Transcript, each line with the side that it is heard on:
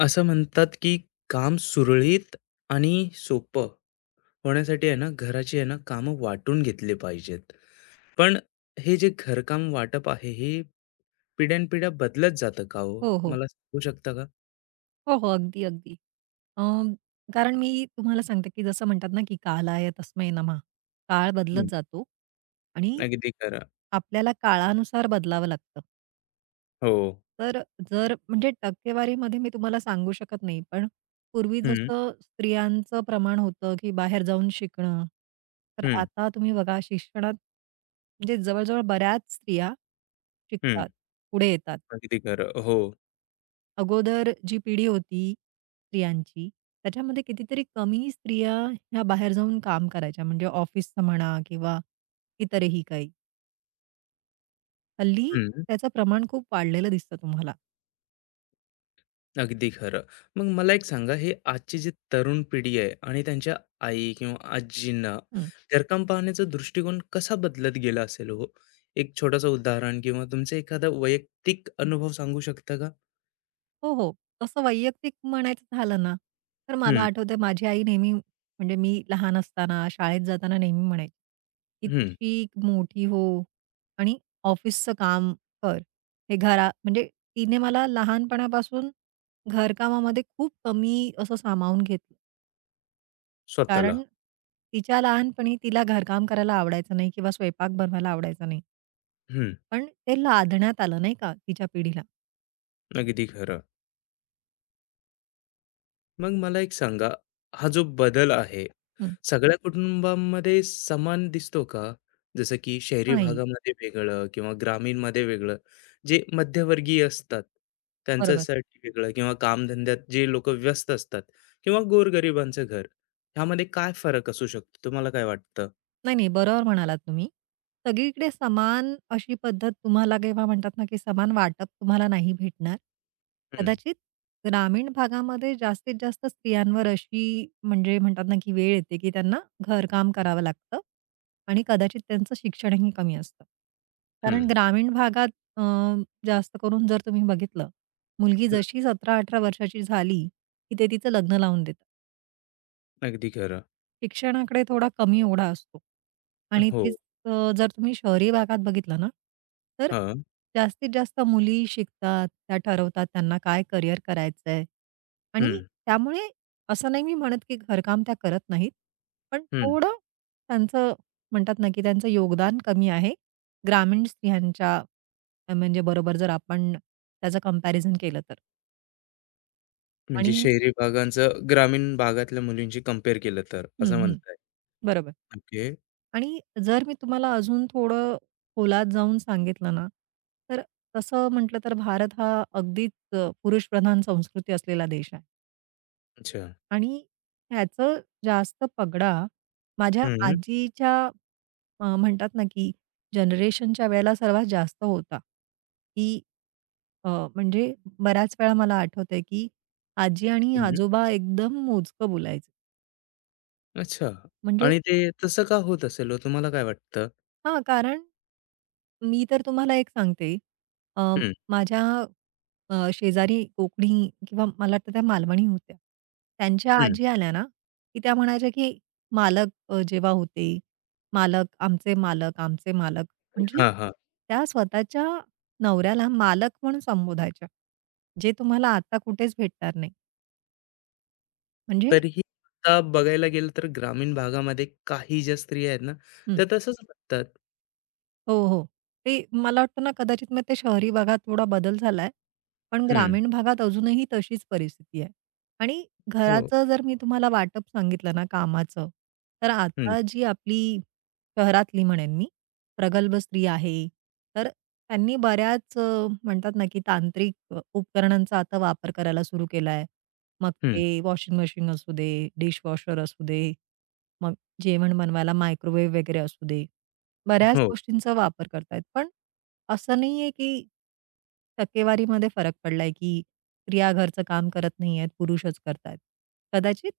left: असं म्हणतात की काम सुरळीत आणि सोपं होण्यासाठी आहे ना घराची आहे ना कामं वाटून घेतले पाहिजेत. पण हे जे घरकाम वाटप आहे हे पिढ्यानपिढ्या बदलत जातं का हो?
right: हो, हो.
left: मला सांगू शकता का?
right: हो, हो. अगदी, अगदी. अं, कारण मी तुम्हाला सांगते, की जसं म्हणतात ना, की "कालाय तस्मै नमः." काळ
left: हं.
right: बदलत जातो आणि
left: अगदी खरं.
right: आपल्याला काळानुसार बदलावं लागतं.
left: हो.
right: तर जर म्हणजे टक्केवारीमध्ये मी तुम्हाला सांगू शकत नाही, पण पूर्वी
left: हं,
right: जसं स्त्रियांचं प्रमाण होतं, की बाहेर जाऊन शिकणं. तर
left: हं,
right: आता तुम्ही बघा शिक्षणात म्हणजे जवळ बऱ्याच स्त्रिया
left: हं.
right: शिकतात, पुढे येतात.
left: अगदी खरं. हो.
right: अगोदर जी पिढी होती स्त्रियांची, त्याच्यामध्ये कितीतरी कमी स्त्रिया ह्या बाहेर जाऊन काम करायच्या म्हणजे ऑफिसचं म्हणा किंवा इतरही काही. हल्ली
left: हं.
right: त्याचं प्रमाण खूप वाढलेलं दिसतं तुम्हाला.
left: अगदी खरं. मग मला एक सांगा, हे आजची जी तरुण पिढी आहे आणि त्यांच्या आई किंवा आजींना घरकाम पाहण्याचा दृष्टिकोन कसा बदलत गेला असेल हो? एक छोटंसं उदाहरण किंवा तुमचा एखादा वैयक्तिक अनुभव सांगू शकता का?
right: हो, हो. तसं वैयक्तिक म्हणायचं झालं ना, तर मला
left: हं,
right: आठवतंय माझी आई नेहमी म्हणजे मी लहान असताना, शाळेत जाताना नेहमी म्हणायची, की "तू
left: हं.
right: शिक, मोठी हो आणि ऑफिसचं काम कर." हे घरा म्हणजे तिने मला लहानपणापासून घरकामामध्ये खूप कमी असं सामावून घेतलं.
left: स्वतःला.
right: कारण तिच्या लहानपणी तिला घरकाम करायला आवडायचं नाही किंवा स्वयंपाक बनवायला आवडायचा नाही.
left: हं,
right: पण ते लादण्यात आलं नाही का तिच्या पिढीला.
left: अगदी खरं. मग मला एक सांगा, हा जो बदल आहे,
right: हं,
left: सगळ्या कुटुंबांमध्ये समान दिसतो का? जसं की शहरी
right: नाही.
left: भागामध्ये वेगळं किंवा ग्रामीणमध्ये वेगळं, जे मध्यमवर्गीय असतात,
right: बरोबर.
left: त्यांच्यासाठी वेगळं किंवा कामधंद्यात जे लोकं व्यस्त असतात किंवा गोरगरिबांचं घर, ह्यामध्ये काय फरक असू शकतो? तुम्हाला काय वाटतं?
right: नाही, नाही. बरोबर म्हणालात तुम्ही. सगळीकडे समान अशी पद्धत तुम्हाला किंवा म्हणतात ना, की समान वाटप तुम्हाला नाही भेटणार.
left: हं,
right: कदाचित ग्रामीण भागामध्ये जास्तीत जास्त स्त्रियांवर अशी म्हणजे म्हणतात ना, की वेळ येते, की त्यांना घरकाम करावं लागतं आणि कदाचित त्यांचं शिक्षणही कमी असतं.
left: हं,
right: कारण ग्रामीण भागात अ, जास्त करून जर तुम्ही बघितलं, मुलगी
left: हं.
right: जशी 17-18 वर्षाची झाली, की ते तिचं लग्न लावून देतात.
left: अगदी खरं.
right: शिक्षणाकडे थोडा कमी ओढा असतो आणि
left: हो.
right: तेच अ, जर तुम्ही शहरी भागात बघितलं ना, तर
left: हां.
right: जास्तीत जास्त मुली शिकतात, त्या ठरवतात त्यांना काय करिअर करायचंय
left: हं,
right: आणि त्यामुळे असं नाही मी म्हणत, की घरकाम त्या करत नाहीत. पण
left: हं.
right: थोडं त्यांचं म्हणतात ना, की त्यांचं योगदान कमी आहे ग्रामीण स्त्रियांच्या म्हणजे बरोबर जर आपण त्याचं कंपॅरिझन केलं तर
left: म्हणजे
right: आणि
left: शहरी भागांचं ग्रामीण भागातल्या मुलींशी कंपेअर केलं तर,
right: हं,
left: असं
right: हं.
left: म्हणताय.
right: बरोबर.
left: ओके.
right: आणि जर मी तुम्हाला अजून थोडं खोलात जाऊन सांगितलं ना, तर तसं म्हटलं तर भारत हा अगदीच पुरुषप्रधान संस्कृती असलेला देश आहे
left: अच्छा.
right: आणि ह्याचं जास्त पगडा माझ्या
left: हं, हं.
right: आजीच्या म्हणतात ना, की जनरेशनच्या वेळेला सर्वात जास्त होता, की अ, म्हणजे बऱ्याच वेळा मला आठवतंय, की आजी आणि आजोबा एकदम मोजकं बोलायचे.
left: अच्छा
right: म्हणजे
left: आणि ते तसं का होत असेल हो? तुम्हाला काय वाटतं?
right: हां, कारण मी तर तुम्हाला एक सांगते, अ,
left: हं,
right: माझ्या शेजारी कोकणी किंवा मला वाटतं त्या मालवणी होत्या. त्यांच्या
left: हं.
right: आजी आल्या ना, की त्या म्हणायच्या, की "मालक जेव्हा होते, मालक, आमचे मालक, आमचे मालक." म्हणजे
left: हां, हां.
right: त्या स्वतःच्या नवऱ्याला मालक म्हणून संबोधायच्या, जे तुम्हाला आता कुठेच भेटणार नाही. म्हणजे
left: तरीही आता बघायला गेलं तर ग्रामीण भागामध्ये काही ज्या स्त्रिया आहेत ना, त्या तसंच वागतात.
right: हो, हो. ते मला वाटतं ना कदाचित मग ते शहरी भागात थोडा बदल झालाय. पण
left: हं.
right: ग्रामीण भागात अजूनही तशीच परिस्थिती आहे. आणि
left: हो.
right: घराचं जर मी तुम्हाला वाटप सांगितलं ना कामाचं, तर
left: हं,
right: आता जी आपली शहरातली म्हणेन मी, प्रगल्भ स्त्री आहे, तर त्यांनी बऱ्याच म्हणतात ना की तांत्रिक उपकरणांचा आता वापर करायला सुरू केलाय. मग
left: हं.
right: ते वॉशिंग मशीन असू दे, डिशवॉशर असू दे, मग जेवण बनवायला मायक्रोवेव्ह वगैरे असू दे. बऱ्याच
left: हो.
right: गोष्टींचा वापर करतायत. पण असं नाहीये की टक्केवारीमध्ये फरक पडलाय, की स्त्रिया घरचं काम करत नाहीयेत, पुरुषच करतायत. कदाचित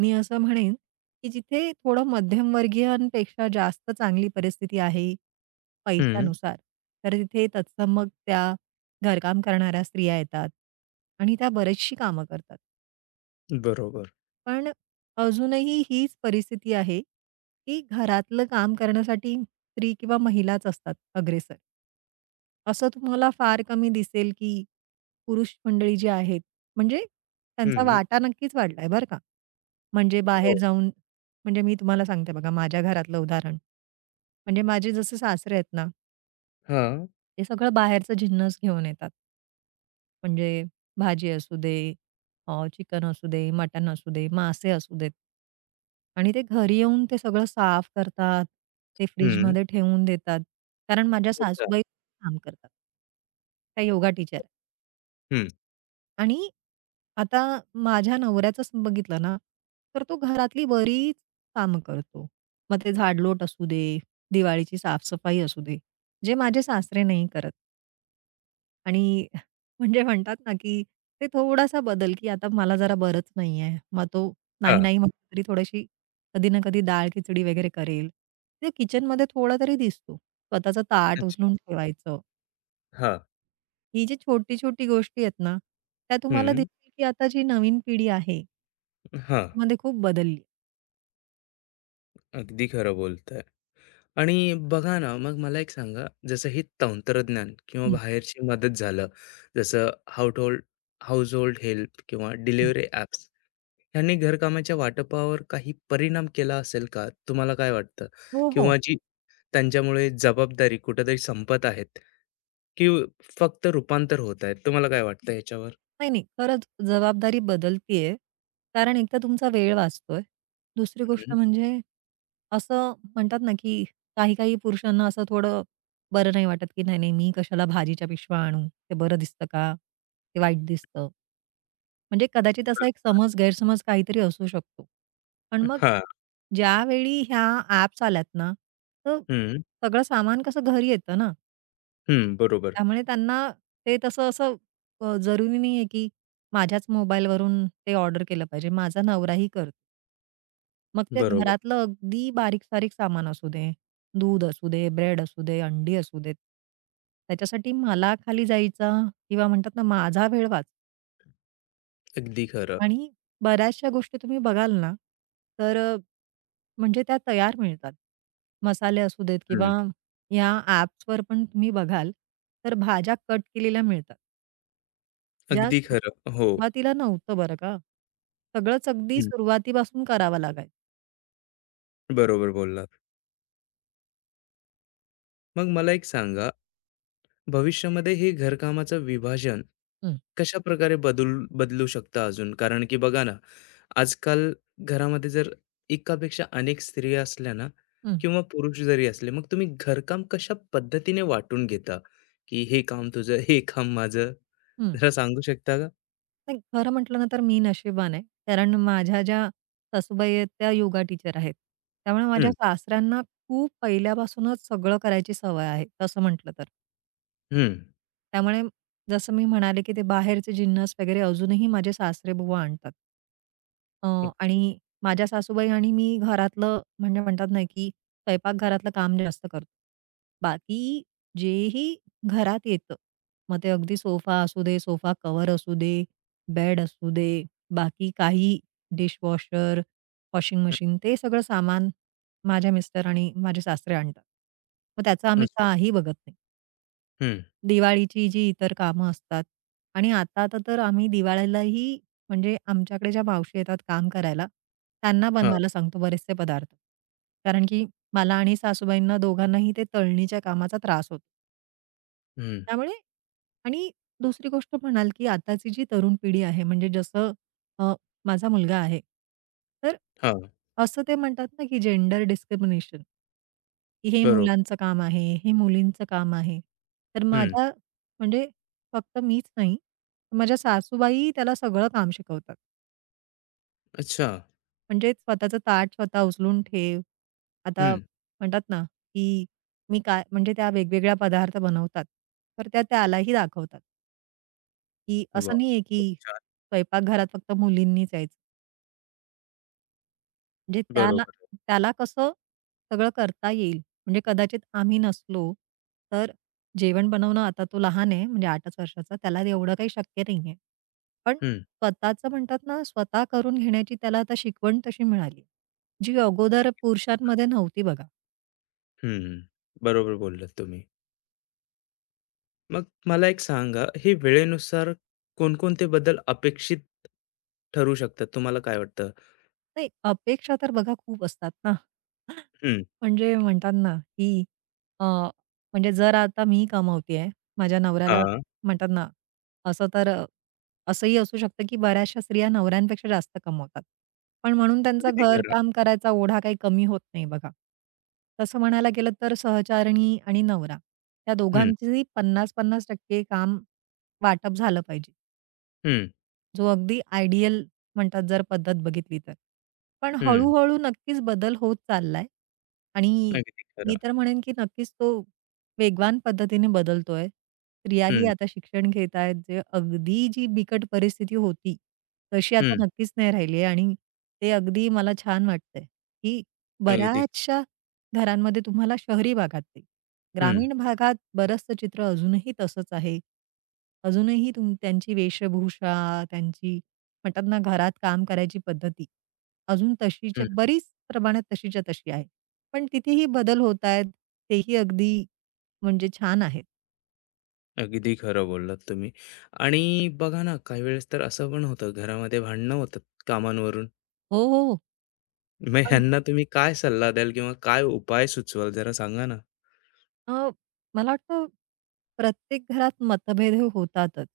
right: मी असं म्हणेन, की जिथे थोडं मध्यमवर्गीयांपेक्षा जास्त चांगली परिस्थिती आहे
left: हं.
right: पैशानुसार, तर तिथे तत्सम मग त्या घरकाम करणाऱ्या स्त्रिया येतात आणि त्या बरीचशी कामं करतात.
left: बरोबर.
right: पण अजूनही हीच परिस्थिती आहे, की घरातलं काम करण्यासाठी स्त्री किंवा महिलाच असतात अग्रेसर. असं तुम्हाला फार कमी दिसेल, की पुरुष मंडळी जी आहेत, म्हणजे त्यांचा
left: हं.
right: वाटा नक्कीच वाढलाय बरं का. म्हणजे बाहेर
left: हो.
right: जाऊन म्हणजे मी तुम्हाला सांगते बघा माझ्या घरातलं उदाहरण. म्हणजे माझे जसे सासरे आहेत ना
left: हां.
right: ते सगळं बाहेरचं जिन्नस घेऊन येतात. म्हणजे भाजी असू दे, चिकन असू दे, मटण असू दे, मासे असू देत. आणि ते घरी येऊन ते सगळं साफ करतात. ते
left: हं.
right: फ्रिजमध्ये ठेवून देतात. कारण माझ्या
left: अच्छा.
right: सासूबाई काम करतात. त्या योगा टीचर
left: हं.
right: आणि आता माझ्या नवऱ्याचंच बघितलं ना, तर तो घरातली बरीच कामं करतो. मग ते झाडलोट असू दे, दिवाळीची साफसफाई असू दे, जे माझे सासरे नाही करत. आणि म्हणजे म्हणतात ना, की ते थोडासा बदल, की आता मला जरा बरंच नाहीये. मग तो नाही,
left: हां.
right: नाही म्हटलं तरी थोडीशी कधी ना कधी डाळ-खिचडी वगैरे करेल. ते किचनमध्ये थोडा तरी दिसतो. स्वतःचं ताट
left: अच्छा.
right: उचलून ठेवायचं.
left: हां.
right: ही जी छोटी-छोटी गोष्टी आहेत ना, त्या तुम्हाला
left: हं.
right: दिसतील, की आता जी नवीन पिढी आहे,
left: हां.
right: त्याच्यामध्ये खूप बदलली.
left: अगदी खरं बोलताय. आणि बघा ना, मग मला एक सांगा, जसं हे तंत्रज्ञान किंवा
right: हं,
left: बाहेरची मदत झालं, जसं हाउटहोल्ड हाउसहोल्ड हेल्प किंवा
right: हं.
left: डिलिव्हरी ॲप्स ह्यांनी घरकामाच्या वाटपावर काही परिणाम केला असेल का? तुम्हाला काय वाटतं?
right: हो, हो.
left: किंवा जी त्यांच्यामुळे जबाबदारी कुठेतरी संपत आहेत की फक्त रूपांतर होत आहेत? तुम्हाला काय वाटतं ह्याच्यावर?
right: नाही, नाही. खरंच जबाबदारी बदलतीये. कारण एक तर तुमचा वेळ वाचतोय. दुसरी
left: हं,
right: गोष्ट म्हणजे असं म्हणतात ना, की काही-काही पुरुषांना असं थोडं बरं नाही वाटत, की नाही, नाही मी कशाला भाजीच्या पिशव्या आणू? ते बरं दिसतं का? ते वाईट दिसतं. म्हणजे कदाचित
left: बरं.
right: असा एक समज, गैरसमज काहीतरी असू शकतो. पण मग
left: हां.
right: ज्यावेळी ह्या ॲप्स आल्यात ना, तर
left: हं,
right: सगळं सामान कसं घरी येतं ना.
left: हं. बरोबर,
right: त्यामुळे त्यांना ते तसं असं जरुरी नाहीये, की माझ्याच मोबाईलवरून ते ऑर्डर केलं पाहिजे. माझा नवराही करतो. मग ते
left: बरोबर.
right: घरातलं अगदी बारीक-सारीक सामान असू दे, दूध असू दे, ब्रेड असू दे, अंडी असू देत. त्याच्यासाठी मला खाली जायचा किंवा म्हणतात ना माझा वेळ वाच
left: अगदी खरं.
right: आणि बऱ्याचशा गोष्टी तुम्ही बघाल ना, तर म्हणजे त्या तयार मिळतात. मसाले असू देत किंवा
left: हं,
right: या ॲप्सवर पण तुम्ही बघाल, तर भाज्या कट केलेल्या मिळतात. ज्या
left: अगदी
right: सुरु-
left: खरं. हो.
right: सुरुवातीला नव्हतं बरं का. सगळंच अगदी
left: हं,
right: सुरुवातीपासून करावं लागायचं.
left: बरोबर बोललात. मग मला एक सांगा, भविष्यामध्ये हे घरकामाचं विभाजन
right: हं,
left: कशा प्रकारे बदलू शकतं अजून? कारण की बघा ना, आजकाल घरामध्ये जर एकापेक्षा अनेक स्त्रिया असल्या ना
right: हं,
left: किंवा पुरुष जरी असले, मग तुम्ही घरकाम कशा पद्धतीने वाटून घेता? की हे काम तुझं, हे काम माझं?
right: हं.
left: जरा सांगू शकता का?
right: नाही खरं म्हटलं ना तर मी नशिबवान आहे. कारण माझ्या ज्या सासूबाई आहेत त्या योगा टीचर आहेत. त्यामुळे माझ्या
left: हं,
right: सासऱ्यांना खूप पहिल्यापासूनच सगळं करायची सवय आहे, तसं म्हटलं तर.
left: हं.
right: त्यामुळे जसं मी म्हणाले, की ते बाहेरचे जिन्नस वगैरे अजूनही माझे सासरेबुवा आणतात. अ,
left: ओके.
right: आणि माझ्या सासूबाई आणि मी घरातलं म्हणजे म्हणतात ना, की स्वयंपाकघरातलं काम जास्त करतो. बाकी जेही घरात येतं, मग ते अगदी सोफा असू दे, सोफा कवर असू दे, बेड असू दे, बाकी काही डिशवॉशर, वॉशिंग
left: हं,
right: मशीन ते सगळं सामान माझ्या मिस्टर आणि माझे सासरे आणतात. मग त्याचं आम्ही
left: अच्छा.
right: काही बघत नाही.
left: हं,
right: दिवाळीची जी इतर कामं असतात आणि आता आता तर आम्ही दिवाळीलाही म्हणजे आमच्याकडे ज्या मावशी येतात काम करायला, त्यांना
left: हां,
right: बनवायला सांगतो बरेचसे पदार्थ. कारण की मला आणि सासूबाईंना दोघांनाही ते तळणीच्या कामाचा त्रास होतो.
left: हं,
right: त्यामुळे आणि दुसरी गोष्ट म्हणाल, की आताची जी तरुण पिढी आहे, म्हणजे जसं अ, माझा मुलगा आहे. तर
left: हां.
right: असं ते म्हणतात ना, की जेंडर डिस्क्रिमिनेशन की हे
left: बरोबर.
right: मुलांचं काम आहे, हे मुलींचं काम आहे. तर
left: हं.
right: माझ्या म्हणजे फक्त मीच नाही, तर माझ्या सासूबाई त्याला सगळं काम शिकवतात.
left: अच्छा.
right: म्हणजे स्वतःचं ताट स्वतः उचलून ठेव. आता
left: हं.
right: म्हणतात ना, की मी काय म्हणजे त्या वेगवेगळ्या पदार्थ बनवतात. तर त्या त्यालाही दाखवतात. की
left: वाह!
right: असं नाहीये की
left: खूप छान.
right: स्वयंपाकघरात फक्त मुलींनीच यायचं. म्हणजे त्याला
left: बरोबर.
right: त्याला कसं सगळं करता येईल. म्हणजे कदाचित आम्ही नसलो, तर जेवण बनवणं आता तो लहान आहे म्हणजे 8च वर्षाचा, त्याला एवढं काही शक्य नाहीये. पण
left: हं.
right: स्वतःचं म्हणतात ना, स्वतः करून घेण्याची त्याला आता शिकवण तशी मिळाली. जी अगोदर पुरुषांमध्ये नव्हती बघा.
left: हं, बरोबर बोललात तुम्ही. मग मला एक सांगा, हे वेळेनुसार कोणकोणते बदल अपेक्षित ठरू शकतात? तुम्हाला काय वाटतं?
right: नाही अपेक्षा तर बघा खूप असतात ना.
left: हं,
right: म्हणजे म्हणतात ना, की अ, म्हणजे जर आता मी कमवतीये, माझ्या नवऱ्याला
left: हां,
right: म्हणतात ना, असं तर असंही असू शकतं, की बऱ्याचशा स्त्रिया नवऱ्यांपेक्षा जास्त कमवतात. पण म्हणून त्यांचा
left: अगदी खरं.
right: घरकाम करायचा ओढा काही कमी होत नाही बघा. तसं म्हणायला गेलं तर सहचारणी आणि नवरा या
left: हं,
right: दोघांचंही 50-50% काम वाटप झालं पाहिजे.
left: हं,
right: जो अगदी आयडियल म्हणतात जर पद्धत बघितली तर. पण
left: हं,
right: हळू-हळू नक्कीच बदल होत चाललाय आणि
left: अगदी
right: मी
left: खरं.
right: तर म्हणेन की नक्कीच तो वेगवान पद्धतीने बदलतोय. स्त्रियाही
left: हं,
right: आता शिक्षण घेत आहेत. जे अगदी जी बिकट परिस्थिती होती, तशी
left: हं,
right: आता नक्कीच नाही राहिली आहे आणि ते अगदी मला छान वाटतंय, की
left: अगदी
right: बऱ्याचशा घरांमध्ये तुम्हाला शहरी भागात ते
left: हं,
right: ग्रामीण भागात बरंचसं चित्र अजूनही तसंच आहे. अजूनही त्यांची वेशभूषा, त्यांची म्हणतात ना घरात काम करायची पद्धती, अजून
left: हं,
right: तशीच्या बरीच प्रमाणात तशीच्या तशी आहे. पण तिथेही बदल होत आहेत. तेही अगदी म्हणजे छान आहेत.
left: अगदी खरं बोललात तुम्ही. आणि बघा ना, काही वेळेस तर असं पण होतं, घरामध्ये भांडणं होतात कामांवरून.
right: हो, हो.
left: मग ह्यांना तुम्ही काय सल्ला द्याल किंवा काय उपाय सुचवाल जरा सांगा ना?
right: अ, मला वाटतं प्रत्येक घरात मतभेद हे होतातच.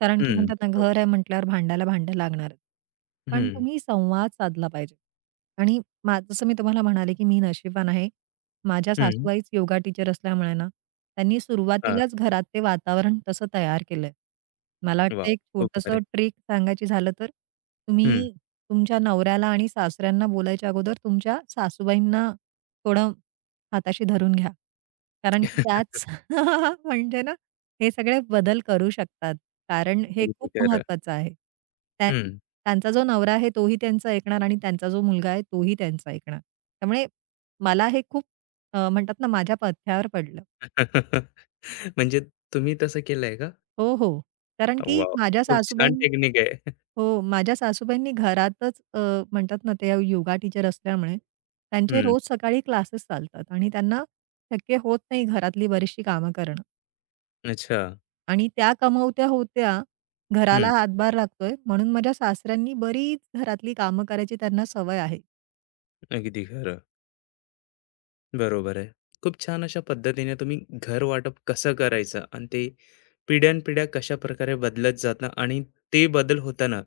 right: कारण की
left: हं,
right: म्हणतात ना,
left: बरोबर.
right: घर आहे म्हटल्यावर भांडायला भांडं लागणारच. पण
left: हं,
right: तुम्ही संवाद साधला पाहिजे. आणि जसं मी तुम्हाला म्हणाले, की मी नशिबवान आहे. माझ्या
left: हं.
right: सासूबाईच योगा टीचर असल्यामुळे ना, त्यांनी
left: हां,
right: सुरुवातीलाच घरात ते वातावरण तसं तयार केलंय. मला वाटतं
left: वॉव!
right: एक
left: खूप भारी.
right: छोटंसं ट्रिक सांगायची झालं तर,
left: हं.
right: तुम्ही तुमच्या नवऱ्याला आणि सासऱ्यांना बोलायच्या अगोदर तुमच्या सासूबाईंना थोडं हाताशी धरून घ्या. कारण की त्याच म्हणजे ना, हे सगळे बदल करू शकतात. कारण हे
left: अगदी
right: खूप
left: खरं.
right: महत्वाचं आहे. त्या
left: हं.
right: त्यांचा जो नवरा आहे तोही त्यांचं ऐकणार आणि त्यांचा जो मुलगा आहे तोही त्यांचं ऐकणार. त्यामुळे मला हे खूप म्हणतात ना माझ्या पथ्यावर पडलं.
left: म्हणजे तुम्ही तसं केलंय का?
right: हो, हो. कारण की
left: वाव
right: माझ्या
left: खूप छान
right: सासूबाईंनी
left: टेक्निक आहे.
right: हो, माझ्या सासूबाईंनी घरातच म्हणतात ना ते योगा टीचर असल्यामुळे त्यांचे
left: हं.
right: रोज सकाळी क्लासेस चालतात आणि त्यांना शक्य होत नाही घरातली बरीचशी कामं करणं.
left: अच्छा.
right: आणि त्या कमवत्या होत्या, घराला
left: हं.
right: हातभार लागतोय म्हणून माझ्या सासऱ्यांनी बरीच घरातली कामं करायची त्यांना सवय आहे.
left: अगदी खरं. बरोबर आहे. खूप छान अशा पद्धतीने तुम्ही घर वाटप कसं करायचं आणि ते पिढ्यानपिढ्या कशाप्रकारे बदलत जातं आणि ते बदल होताना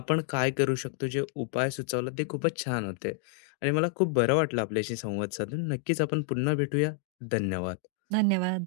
left: आपण काय करू शकतो, जे उपाय सुचवला ते खूपच छान होते आणि मला खूप बरं वाटलं आपल्याशी संवाद साधून. नक्कीच आपण पुन्हा भेटूया. धन्यवाद.
right: धन्यवाद.